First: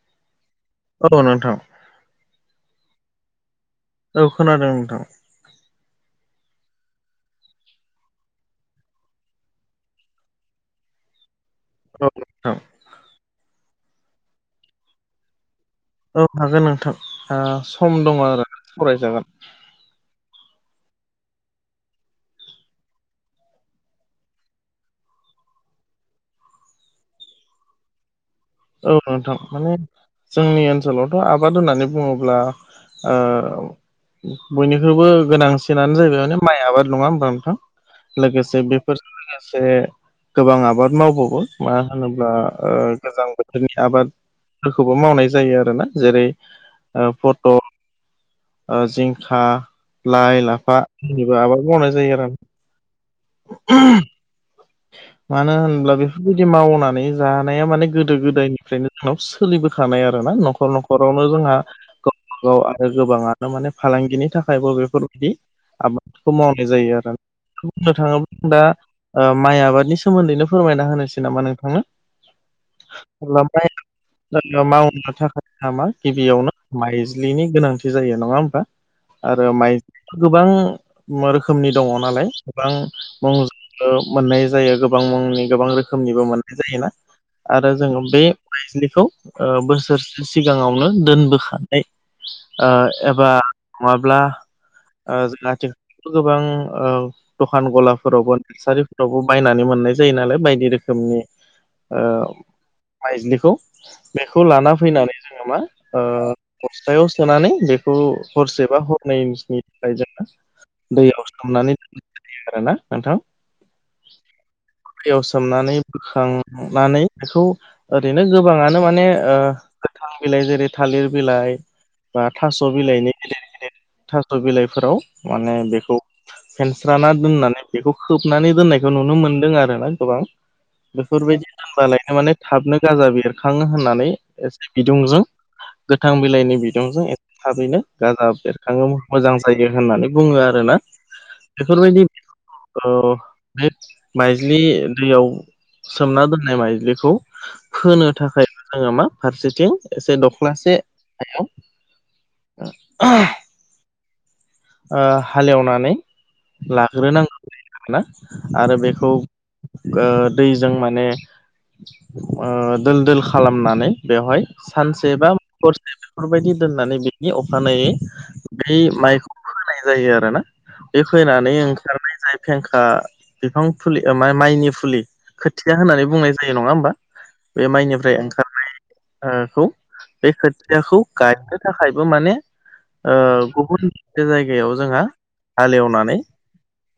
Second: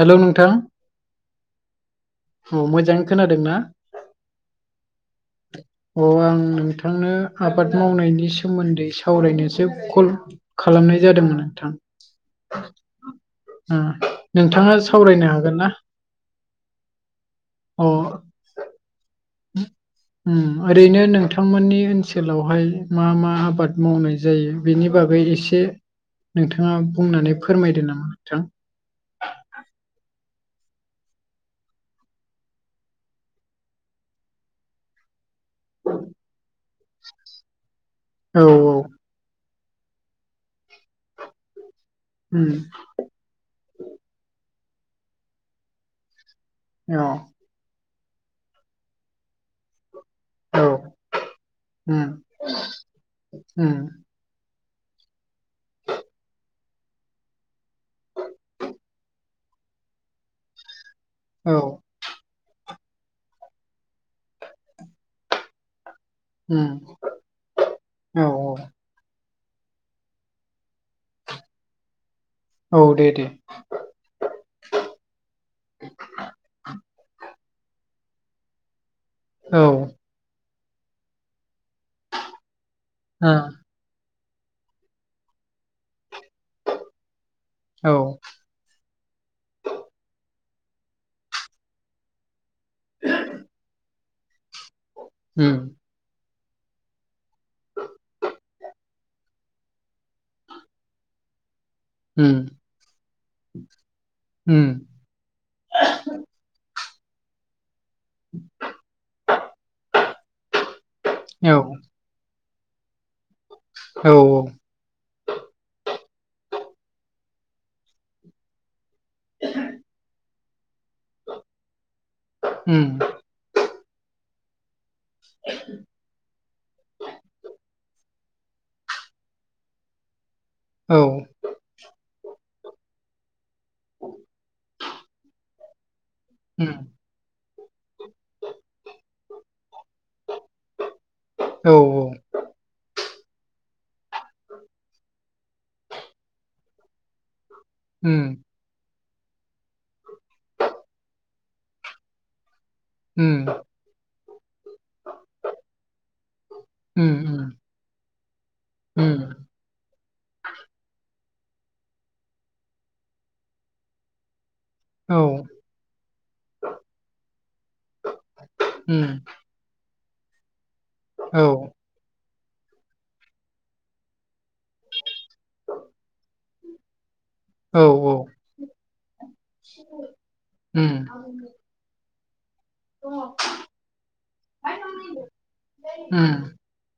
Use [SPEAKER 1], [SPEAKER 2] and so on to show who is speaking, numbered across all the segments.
[SPEAKER 1] Hello नोंथां
[SPEAKER 2] औ नोंथां
[SPEAKER 1] औ मोजाङै खोनादोंना?
[SPEAKER 2] औ खोनादों नोंथां
[SPEAKER 1] [inaudible] अ आं नोंथांनो आबाद मावनायनि सोमोनदै सावरायनोसो कल खालामनाय जादोंमोन नोंथां।
[SPEAKER 2] औ नोंथां
[SPEAKER 1] ओम नोंथाङा सावरायनो हागोन ना?
[SPEAKER 2] औ हागोन नोंथां आ
[SPEAKER 1] अ
[SPEAKER 2] सम दङ' आरो सावराय जागोन।
[SPEAKER 1] [inaudible] उम ओरैनो नोंथांमोननि ओनसोलावहाय मा मा आबाद मावनाय जायो बेनि बागै एसे एसे नोंथाङा बुंनानै फोरमायदो नामा नोंथां।
[SPEAKER 2] औ नोंथां माने जोंनि ओनसोलावथ' आबाद होननानै बुङोब्ला ओ बयनिख्रुइबो गोनांसिनानो जाहैबाय माने माइ आबाद नङा होमबा नोंथां
[SPEAKER 1] औ
[SPEAKER 2] लोगोसे बेफोर लोगोसे गोबां आबाद मावबावो मा होनोब्ला
[SPEAKER 1] उम
[SPEAKER 2] ओ गोजां बोथोर नि आबादफोरखौबो मावनाय जायो आरोना जेरै
[SPEAKER 1] औ
[SPEAKER 2] फटल ओ जिंखा लाइ
[SPEAKER 1] औ
[SPEAKER 2] लाफानिबो आबाद मावनाय जायो आरो
[SPEAKER 1] ओम
[SPEAKER 2] मानो होनब्ला बेफोरबायदि मावनानै जानाया माने गोदो गोदायनिफ्रायनो जोंनाव सोलिबोखानाय आरो ना न'खर न'खरावनो
[SPEAKER 1] औ
[SPEAKER 2] जोंहा आरो गोबाङानो माने फालांगिनि थाखायबो बेफोरबायदि आबादखौ
[SPEAKER 1] उम
[SPEAKER 2] मावनाय जायो आरो। बुंनो
[SPEAKER 1] औ
[SPEAKER 2] थाङोब्ला दा ओ माइ आबादनि सोमोनदैनो फोरमायना होनोसै नामा नोंथांनो?
[SPEAKER 1] औ दे दे
[SPEAKER 2] [unintelligible] मावनो थाखाय नामा गिबियावनो माइज्लिनि गोनांथि जायो नङा होमबा आरो
[SPEAKER 1] औ
[SPEAKER 2] माइज्लि गोबां रोखोमनि दङ' नालाय
[SPEAKER 1] ओ
[SPEAKER 2] गोबां मोननाय जायो गोबां मुंनि गोबां रोखोमनिबो मोननाय जायोना आरो
[SPEAKER 1] औ
[SPEAKER 2] जोङो बे माइज्लिखौ ओ बोसोरसे सिगाङावनो दोनबोखा- नानै ओ एबा नङाब्ला
[SPEAKER 1] उम
[SPEAKER 2] जोंहा गोबां ओ दखान गलाफोरावबो नारसारिफोर फोरावबो बायनानै मोननाय जायो नालाय बायदि रोखोमनि ओ
[SPEAKER 1] उम
[SPEAKER 2] माइज्लिखौ बेखौ
[SPEAKER 1] उम
[SPEAKER 2] लाना फैनानै जोङो मा ओ बस्थायाव सोनानै बेखौ हरसे बा हरनैनि थाखाय जोङो दैयाव
[SPEAKER 1] औ
[SPEAKER 2] सोमनानै दोननाय जायो आरोना नोंथां
[SPEAKER 1] औ औ
[SPEAKER 2] दैयाव सोमनानै बोखांनानै बेखौ ओरैनो गोबांआनो माने ओ गोथां बिलाइ जेरै थालिर बिलाइ बा थास'
[SPEAKER 1] उम
[SPEAKER 2] बिलाइनि गिदिर गिदिर थास' बिलाइफोराव माने बेखौ फेनस्राना दोननानै बेखौ खोबनानै दोननायखौ खौ नुनो मोनदों आरोना गोबां
[SPEAKER 1] औ
[SPEAKER 2] बेफोरबायदि दोनबालायनो माने थाबनो गाजा बेरो खाङो होननानै एसे बिदुंजों गोथां बिलाइनि
[SPEAKER 1] उम
[SPEAKER 2] बिदुंजों थाबैनो ओ गाजा बेरखाङो मोजां जायो होननानै बुङो आरोना
[SPEAKER 1] औ
[SPEAKER 2] बेफोरबायदि औ बे माइज्लि दैयाव सोमना दोननाय माइज्लिखौ फोनो
[SPEAKER 1] उम
[SPEAKER 2] थाखाय जोङो मा फारसेथिं एसे दख'नासे हाआव
[SPEAKER 1] उम
[SPEAKER 2] ओ हालेवनानै
[SPEAKER 1] उम उम
[SPEAKER 2] लाग्रोनांगौ होना आरो बेखौ
[SPEAKER 1] उम
[SPEAKER 2] ओ‌ दैजों माने ओ दोल दोल खालामनानै बेवहाय सानसे
[SPEAKER 1] औ
[SPEAKER 2] बा हरसे बेफोरबायदि दोननानै बेनि अखानायै बै
[SPEAKER 1] उम
[SPEAKER 2] माइखौ फोनाय जायो आरो ना बे
[SPEAKER 1] औ
[SPEAKER 2] फोनानै ओंखारनाय जाय फेंखा बिफां फुलि ओ माइ माइनि फुलि खोथिआ होननानै बुंनाय जायो नङा होमबा बे
[SPEAKER 1] औ
[SPEAKER 2] माइनिफ्राय ओंखारनाय ओखौ बे
[SPEAKER 1] उम
[SPEAKER 2] खोथियाखौ गायनो थाखायबो माने ओ गुबुन मोनसे जायगायाव जोंहा हालेवनानै
[SPEAKER 1] उम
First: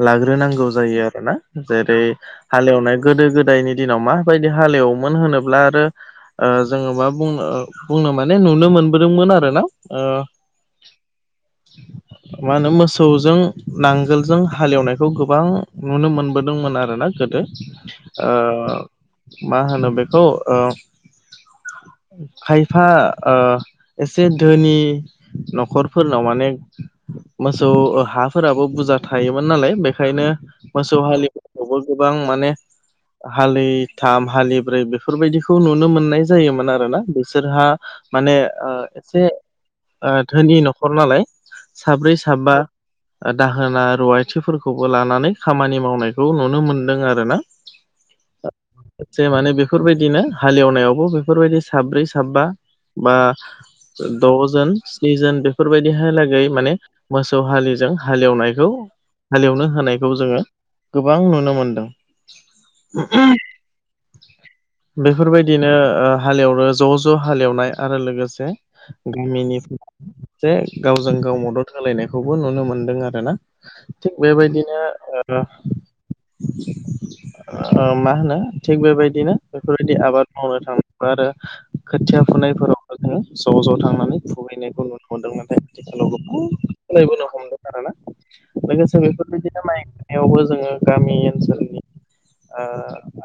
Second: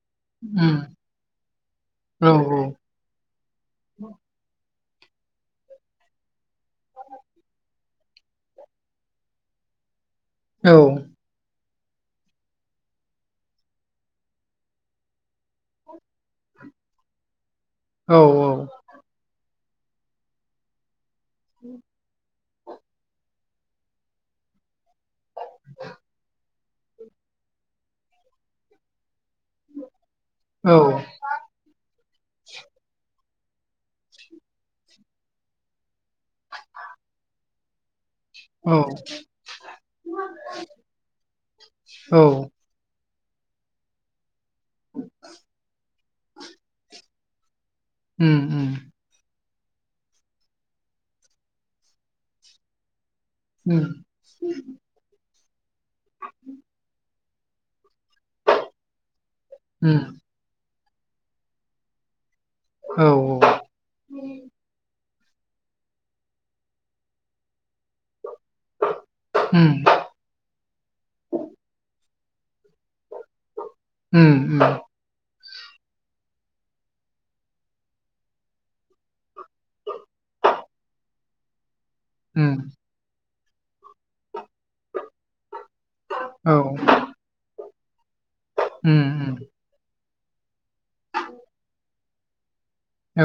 [SPEAKER 2] लाग्रोनांगौ जायो आरो ना जेरै
[SPEAKER 1] उम औ
[SPEAKER 2] हालेवनाय गोदो गोदायनि दिनाव माबायदि हालेवोमोन होनोब्ला आरो ओ जोंङो मा बुंनो बुंनो माने नुनो मोनबोदोंमोन आरो ना ओ
[SPEAKER 1] औ [inaudible]
[SPEAKER 2] मा होनो मोसौजों नांगोलजों हालेवनायखौ गोबां नुनो मोनबोदोंमोन आरोना गोदो
[SPEAKER 1] [inaudible]
[SPEAKER 2] ओ
[SPEAKER 1] औ
[SPEAKER 2] मा होनो बेखौ ओ खायफा ओ एसे धोनि न'खरफोरनाव माने मोसौ ओ हाफोराबो बुरजा थायोमोन नालाय बेखायनो मोसौ हा हालिखौबो गोबां माने हालिथाम हालिब्रै बेफोरबायदिखौ नुनो मोननाय जायोमोन आरोना बिसोरहा माने ओ एसे धोनि न'खर नालाय साब्रै साबा ओ दाहोना रुवाय मानसिफोरखौबो लानानै खामानि मावनायखौ नुनो मोन्दों आरो ना
[SPEAKER 1] उम उम
[SPEAKER 2] जे माने बेफोरबायदिनो हालेवनायावबो बेफोरबायदि साब्रै साबा बा
[SPEAKER 1] उम
[SPEAKER 2] द'जोन स्निजोन बेफोरबायदि हायलागै माने मोसौ हालिजों हालेवनायखौ हालेवनो
[SPEAKER 1] उम
[SPEAKER 2] होनायखौ जोंङो गोबां नुनो मोनदों
[SPEAKER 1] औ
[SPEAKER 2] उम
[SPEAKER 1] औ
[SPEAKER 2] बेफोरबायदिनो ओ हालेवो ज' ज' हालेवनाय आरो लोगोसे गामिनि
[SPEAKER 1] उम
[SPEAKER 2] गाव [inaudible] जों गाव मदद होलायनायखौबो नुनो मोनदों आरो ना
[SPEAKER 1] उम
[SPEAKER 2] थिग
[SPEAKER 1] उम
[SPEAKER 2] बेबायदिनो ओ ओ ओ मा होनो थिग बेबायदिनो बेफोरबायदि आबाद मावनो थाङोब्ला आरो खोथिया
[SPEAKER 1] उम
[SPEAKER 2] फुनायफोराव जोङो ज' ज' थांनानै फुहैनायखौ नुनो मोनदों नाथाय आथिखालाव
[SPEAKER 1] औ
[SPEAKER 2] गोबां
[SPEAKER 1] उम औ
[SPEAKER 2] सोलायबोनो हमदों आरोना लोगोसे
[SPEAKER 1] उम
[SPEAKER 2] बेफोरबायदिनो नायनायावबो जोङो गामि ओनसोलनि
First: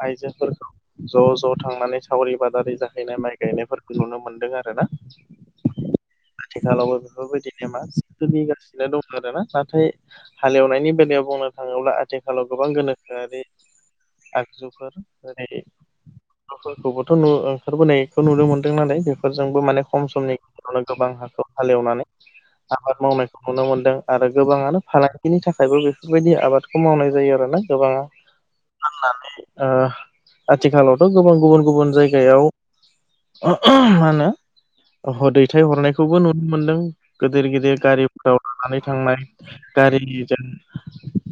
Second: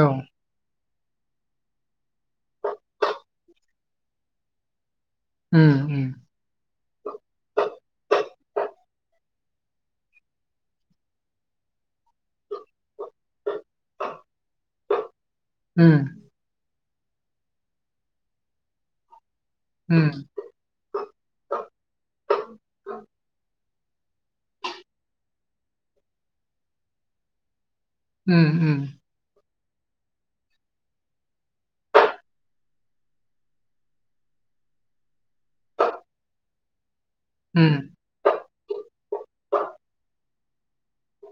[SPEAKER 1] उम
[SPEAKER 2] आइजोफोरखौ ज' ज' थांनानै सावरि बादालि जाहैनाय माइ गायनायफोरखौ नुनो मोनदों आरोना
[SPEAKER 1] उम उम
[SPEAKER 2] आथिखालावबो बेफोरबायदि मा सोलि गासिनो दं आरोना नाथाय हालेवनायनि बेलायाव बुंनो थाङोब्ला आथिखालाव गोबां गोनोखोआरि आगजुफोर जेरै
[SPEAKER 1] उम
[SPEAKER 2] नफोरखौबोथ नु ओंखारबोनायखौ नुनो मोनदों नालाय बेफोरजोंबो माने
[SPEAKER 1] उम
[SPEAKER 2] खम समनि गोबां हाखौ हालेवनानै
[SPEAKER 1] [inaudible]
[SPEAKER 2] आबाद मावनायखौ नुनो मोनदों आरो गोबाङानो फालांगिनि थाखायबो बेफोरबायदि आबाद मावनाय जायो आरोना गोबांङा
[SPEAKER 1] उम उम
[SPEAKER 2] होननानै ओ आथिखालावथ गोबां गुबुन गुबुन जायगायाव मा होनो दैथाय हरनायखौबो नुनो मोनदों गिदिर
[SPEAKER 1] उम
[SPEAKER 2] गिदिर गारिफोराव लानानै थांनाय गारिजों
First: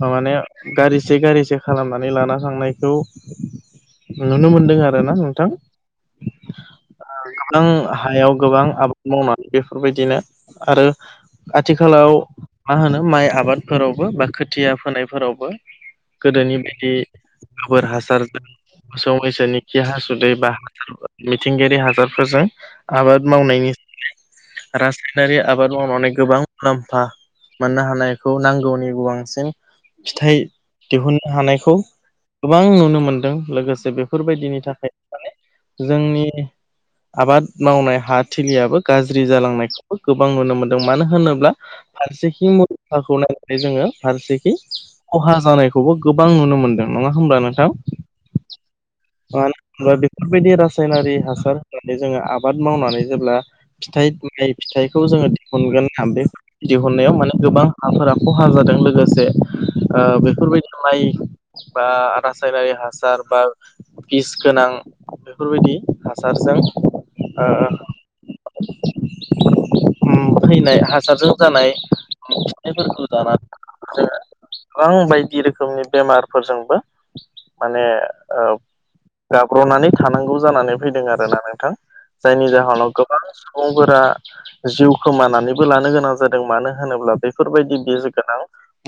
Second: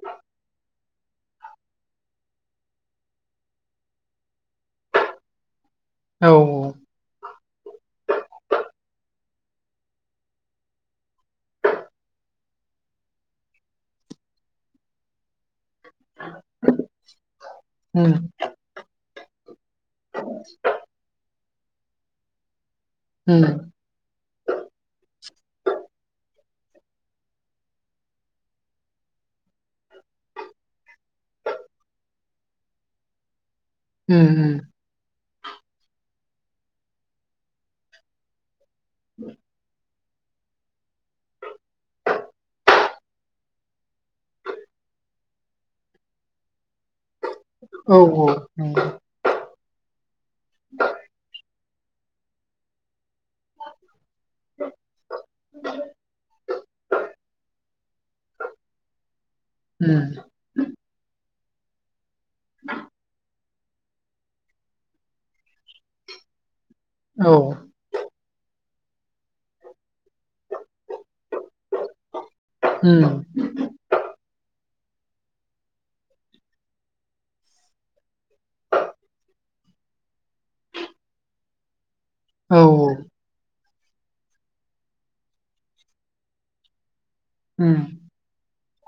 [SPEAKER 2] माबानाया गारिसे गारिसे खालामनानै लाना थांनायखौ नुनो मोनदों आरोना नोंथां
[SPEAKER 1] औ
[SPEAKER 2] गोबां हायाव गोबां आबाद मावनानै बेफोरबायदिनो आरो आथिखालाव मा होनो माइ आबादफोरावबो बा खोथिया फोनायफोरावबो गोदोनि बायदि
[SPEAKER 1] औ
[SPEAKER 2] गोबोर
[SPEAKER 1] उम
[SPEAKER 2] हासारजों मोसौ मैसोनि खि हासुदै बा मिथिंगायारि हासारफोरजों आबाद
[SPEAKER 1] उम
[SPEAKER 2] मावनायनि राज नारि आबाद मावनानै गोबां मुलाम्फा मोननो हानायखौ नांगौनि बांसिन फिथाइ दिहुननो हानायखौ गोबां नुनो मोनदों लोगोसे जे बेफोरबायदिनि थाखाय माने जोंनि आबाद मावनाय हा थिलियाबो गाज्रि जालांनायखौ गोबां नुनो मोनदों मानो होनोब्ला फारसेखै मुलमफाखौ नायनानै जोङो फारसेखै खहा जानायखौबो गोबां नुनो मोनदों नङा होमब्ला नोंथां
[SPEAKER 1] औ औ नंगौ
[SPEAKER 2] होमबा बेफोरबायदि रासायनारि हासार होनानै जोङो आबाद मावनानै जेब्ला फिथाइ दिहुननो हायो फिथाइखौ जोङो दिहुनगोन बे दिहुननायाव माने गोबां हाफोरा खहा जादों लोगोसे ओ
[SPEAKER 1] उम
[SPEAKER 2] बेफोरबायदि माइ बा रासायनारि हासार बा बिस गोनां बेफोरबायदि हासारजों
[SPEAKER 1] औ
[SPEAKER 2] ओ
[SPEAKER 1] [inaudible]
[SPEAKER 2] फैनाय हासारजों जानाय
[SPEAKER 1] उम
[SPEAKER 2] फिथाइफोरखौ
[SPEAKER 1] औ
[SPEAKER 2] जानानै जोङो गोबां बायदि रोखोमनि बेमारफोरजोंबो माने ओ गाब्रनानै थानांगौ जानानै फैदों आरोना नोंथां जायनि
[SPEAKER 1] औ
[SPEAKER 2] जाहोनाव गोबां सुबुंफोरा जिउ खोमानानैबो लानो गोनां जादों मानो होनोब्ला
[SPEAKER 1] उम
[SPEAKER 2] बेफोरबायदि बिस गोनां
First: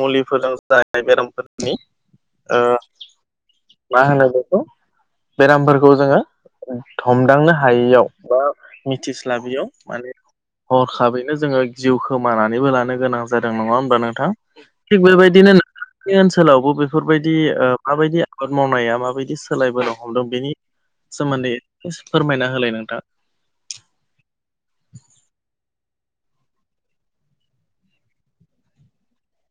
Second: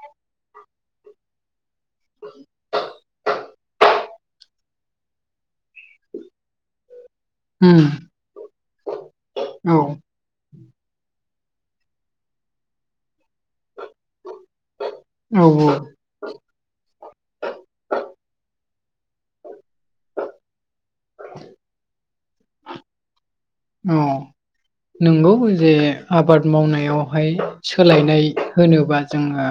[SPEAKER 2] मुलिफोरजों जानाय बेरामफोरनि ओ मा होनो बेखौ बेरामफोरखौ जोङो हमदांनो
[SPEAKER 1] उम
[SPEAKER 2] हायैयाव बा मिथिस्लाबैयाव
[SPEAKER 1] औ
[SPEAKER 2] माने हरखाबैनो जोङो जिउ खोमानानैबो लानो गोनां जादों नङा होमबा नोंथां थिग
[SPEAKER 1] औ
[SPEAKER 2] बेबायदि नोंथां ओनसोलावबो बेफोरबायदि माबायदि आबाद मावनाया माबायदि सोलायबोनो हमदों बेनि सोमोन्दै फोरमायना होलाय नोंथां
[SPEAKER 1] औ नंगौ जे आबाद मावनायावहाय सोलायनाय होनोबा जोङो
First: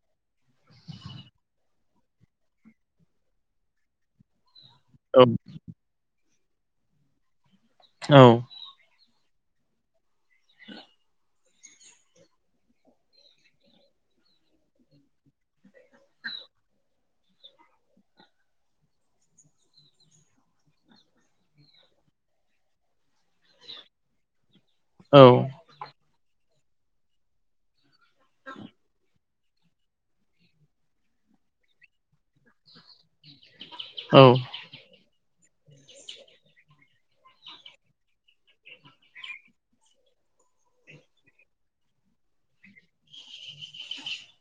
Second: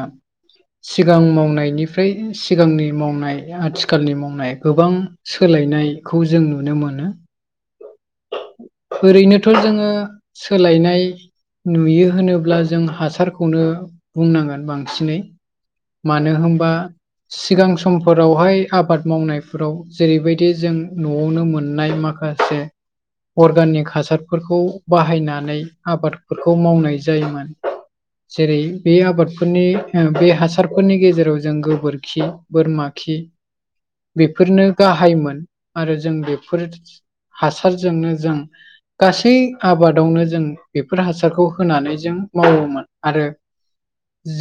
[SPEAKER 1] सिगां मावनायनिफ्राय सिगांनि मावनाय आथिखालनि मावनाय गोबां
[SPEAKER 2] औ
[SPEAKER 1] सोलायनायखौ जों नुनो मोनो।
[SPEAKER 2] औ
[SPEAKER 1] ओरैनोथ' जोङो सोलायनाय नुयो होनोब्ला जों हासारखौनो बुंनांगोन बांसिनै मानो होनबा सिगां समफोरावहाय आबाद मावनायफोराव जेरैबायदि जों न'आवनो मोननाय माखासे खासे अर्गानिक हासारफोरखौ
[SPEAKER 2] औ
[SPEAKER 1] बाहायनानै आबादफोरखौ मावनाय जायोमोन। जेरै बे आबादफोरनि बे हासारफोरनि गेजेराव जों गोबोरखि बोरमा खि
[SPEAKER 2] औ
[SPEAKER 1] बेफोरनो गाहायमोन आरो जों बेफोर फोरजोंनो जों गासै आबादावनो जों बेफोर हासारखौ होनानै जों मावोमोन आरो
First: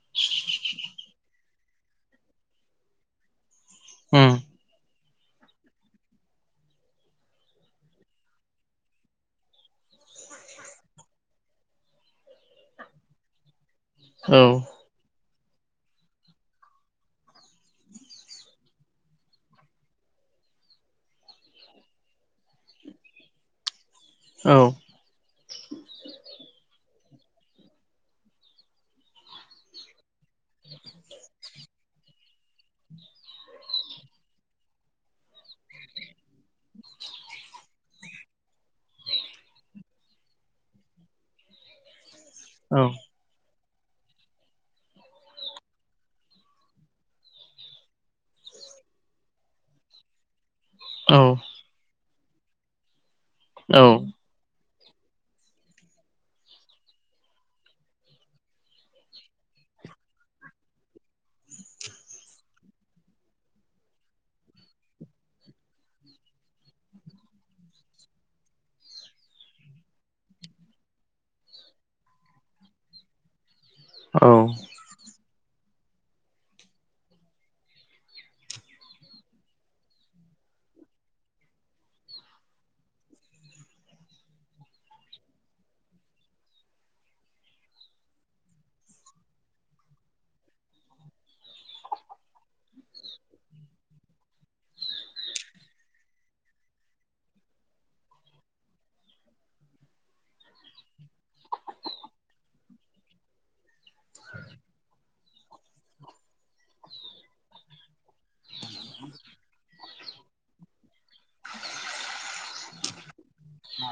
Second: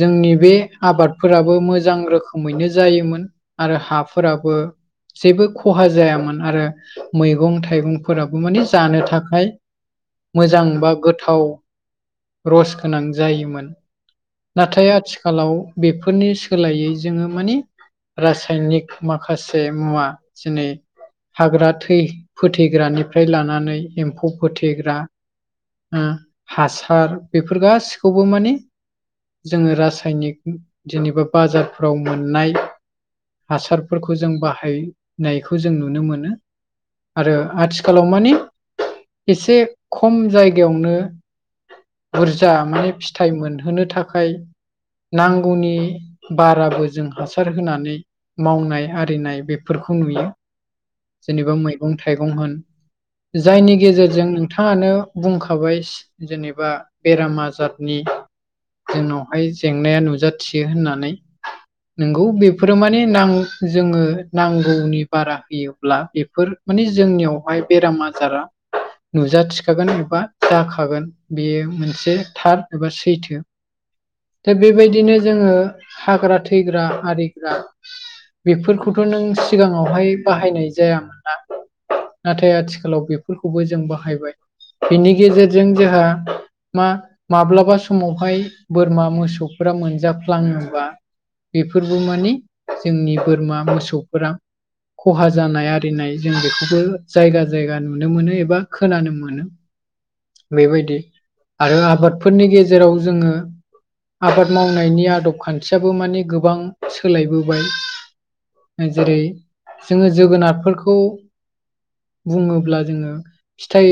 [SPEAKER 1] जोंनि बे आबादफोराबो मोजां रोखोमैनो जायोमोन आरो हा
[SPEAKER 2] उम
[SPEAKER 1] हाफोराबो जेबो खहा जायामोन आरो मैगं थाइगं फोराबो माने जानो थाखाय मोजां बा गोथाव रस गोनां जायोमोन
[SPEAKER 2] औ
[SPEAKER 1] नाथाय आथि खालाव बेफोरनि सोलायै जोङो माने रासायनिक माखासे मुवा जनै हाग्रा थै फोथै ग्रानिफ्राय लानानै एम्फौ
[SPEAKER 2] औ
[SPEAKER 1] फोथेग्रा हा हासार बेफोर गासिखौबो माने जोङो रासायनिक जेनेबा बाजारफ्राव मोननाय हासारफोरखौ जों बाहायनायखौ जों नुनो मोनो आरो आथिखालाव मानि एसे खम जायगायावनो बुरजा
[SPEAKER 2] औ
[SPEAKER 1] माने फिथाइ मोनहोनो थाखाय नांगौनि बाराबो जों हासार होनानै मावनाय आरिनाय बेफोरखौ नुयो
[SPEAKER 2] औ
[SPEAKER 1] जेनेबा मैगं थाइगं होन जायनि
[SPEAKER 2] औ
[SPEAKER 1] गेजेरजों नोंथाङानो बुंखाबाय जेनेबा बेराम आजारनि जोंनावहाय जेंनाया नुजाथियो होननानै नोंगौ बेफोरो माने जोङो नांगौनि बारा होयोब्ला बेफोर माने जोंनियावहाय बेराम आजारा नुजाथिखागोन एबा जाखागोन बेयो मोनसे थार एबा सैथो
[SPEAKER 2] औ
[SPEAKER 1] दा बेबायदिनो जोङो हाग्रा थैग्रा आरिग्रा बेफोरखौथ' नों सिगाङावहाय बाहायनाय जायामोन नाथाय आथिखालाव बेफोरखौबो जों बाहायबाय बिनि गेजेरजों जोंहा मा माब्लाबा समावहाय बोरमा मोसौफोरा मोनजाफ्लाङोबा बेफोरबो माने जोंनि बोरमा मोसौफोरा खहा जानाय आरि रिनाय जों बेखौबो जायगा जायगा नुनो मोनो एबा खोनानो मोनो बेबायदि आरो आबादफोरनि गेजेराव जोङो आबाद मावनायनि आदब खानथियाबो माने गोबां सोलायबोबाय जेरै जोङो जोगोनारफोरखौ खौ बुङोब्ला जोङो फिथाइ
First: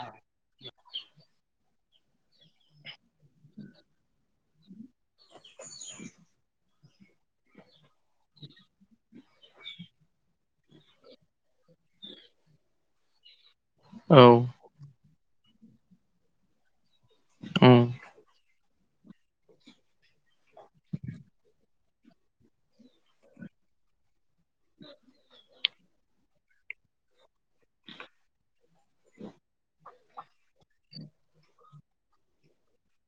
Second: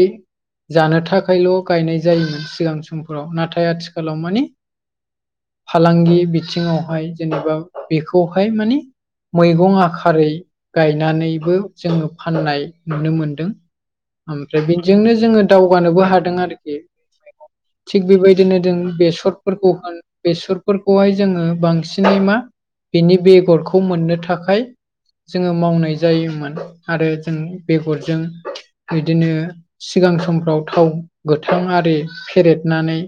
[SPEAKER 1] जानो थाखायल' गायनाय जायोमोन सिगां समफोराव नाथाय आथिखालाव मानि फालांगि बिथिङावहाय जेनेबा बेखौहाय माने मैगं आ खारै गायनानैबो जोङो फाननाय नुनो मोनदों
[SPEAKER 2] औ
[SPEAKER 1] ओमफ्रा बेजोंनो जोङो दावगानोबो हादों आरो।
[SPEAKER 2] उम
[SPEAKER 1] थिग बेबायदिनो जों बेसरफोरखौ बेसरफोरखौहाय जोङो बांसिनै मा बिनि बेगरखौ मोननो थाखाय। जोङो मावनाय जायोमोन आरो जों बेगरजों बिदिनो सिगां समफ्राव थाव गोथां आरि फेरेदनानै।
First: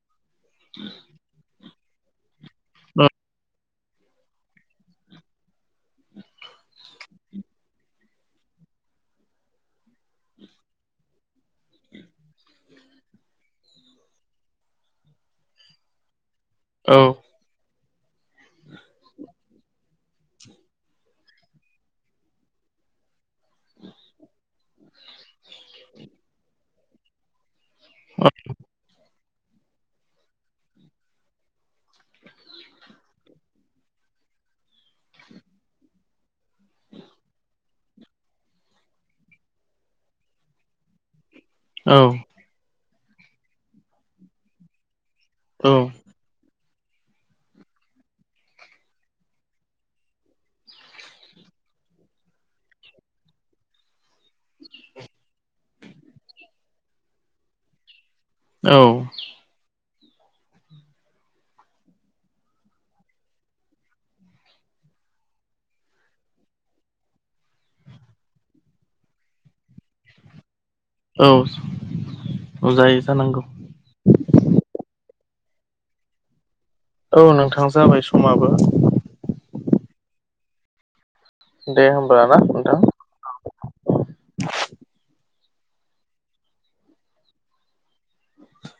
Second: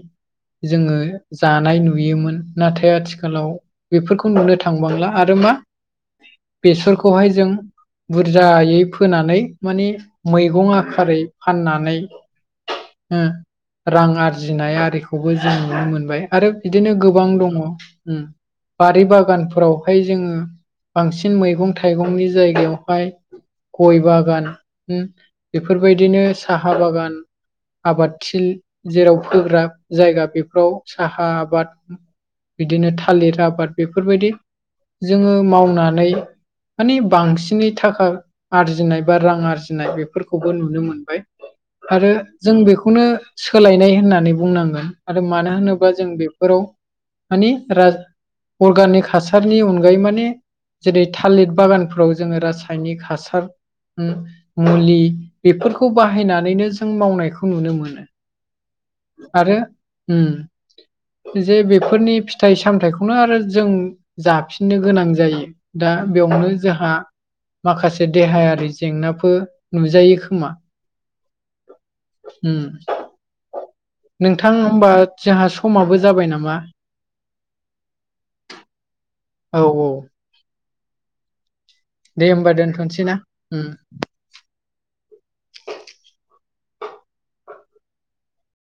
[SPEAKER 1] जोङो जानाय नुयोमोन नाथाय
[SPEAKER 2] औ
[SPEAKER 1] आथिखालाव। बेफोरखौ नुनो थांबांला आरो मा बेसरखौहाय जों बुरजायै फोनानै माने मैगं आखारै फाननानै। ओम रां आरजिनाय आरिखौबो जों नुनो मोनबाय आरो बिदिनो
[SPEAKER 2] औ
[SPEAKER 1] गोबां दङ ओम। बारि बागानफोरावहाय जोङो बांसिन मैगं-थाइगंनि जायगायावहाय गय बागान हो बेफोरबायदिनो साहा बागान आबादथिल जेराव फोग्रा जायगा बेफोराव साहा आबाद बिदिनो थालिर आबाद बेफोरबादि जोङो मावनानै माने बांसिनै थाखा आरजिनाय बा रां आरजिनाय बेफोरखौबो नुनो मोनबाय आरो। जों बेखौनो सोलायनाय होननानै बुंनांगोन आरो मानो होनोबा जों बेफोराव आ राज अर्गानिक हासारनि अनगायै माने जेरै थालिर बागानफोराव जोङो रासायनिक हासा ओम हासार ओम मुलि बेफोरखौ बाहायनानैनो जों मावनायखौ नुनो मोनो।
[SPEAKER 2] औ।
[SPEAKER 1] आरो ओम। जे बेफोरनि फिथाइ सामथायाइखौनो आरो जों जाफिननो गोनां जायो। दा बेयावनो जोंहा माखासे से देहायारि जेंनाफोर नुजायो खोमा।
[SPEAKER 2] औ
[SPEAKER 1] उम
[SPEAKER 2] औ जायो जानांगौ
[SPEAKER 1] नोंथां होमबा जोंहा समाबो जाबाय नामा?
[SPEAKER 2] औ नोंथां जाबाय समाबो।
[SPEAKER 1] औ औ।
[SPEAKER 2] होमब्ला
[SPEAKER 1] दे
[SPEAKER 2] ना
[SPEAKER 1] होमबा
[SPEAKER 2] नोंथां
[SPEAKER 1] दोनथ'नोसै ना ओम।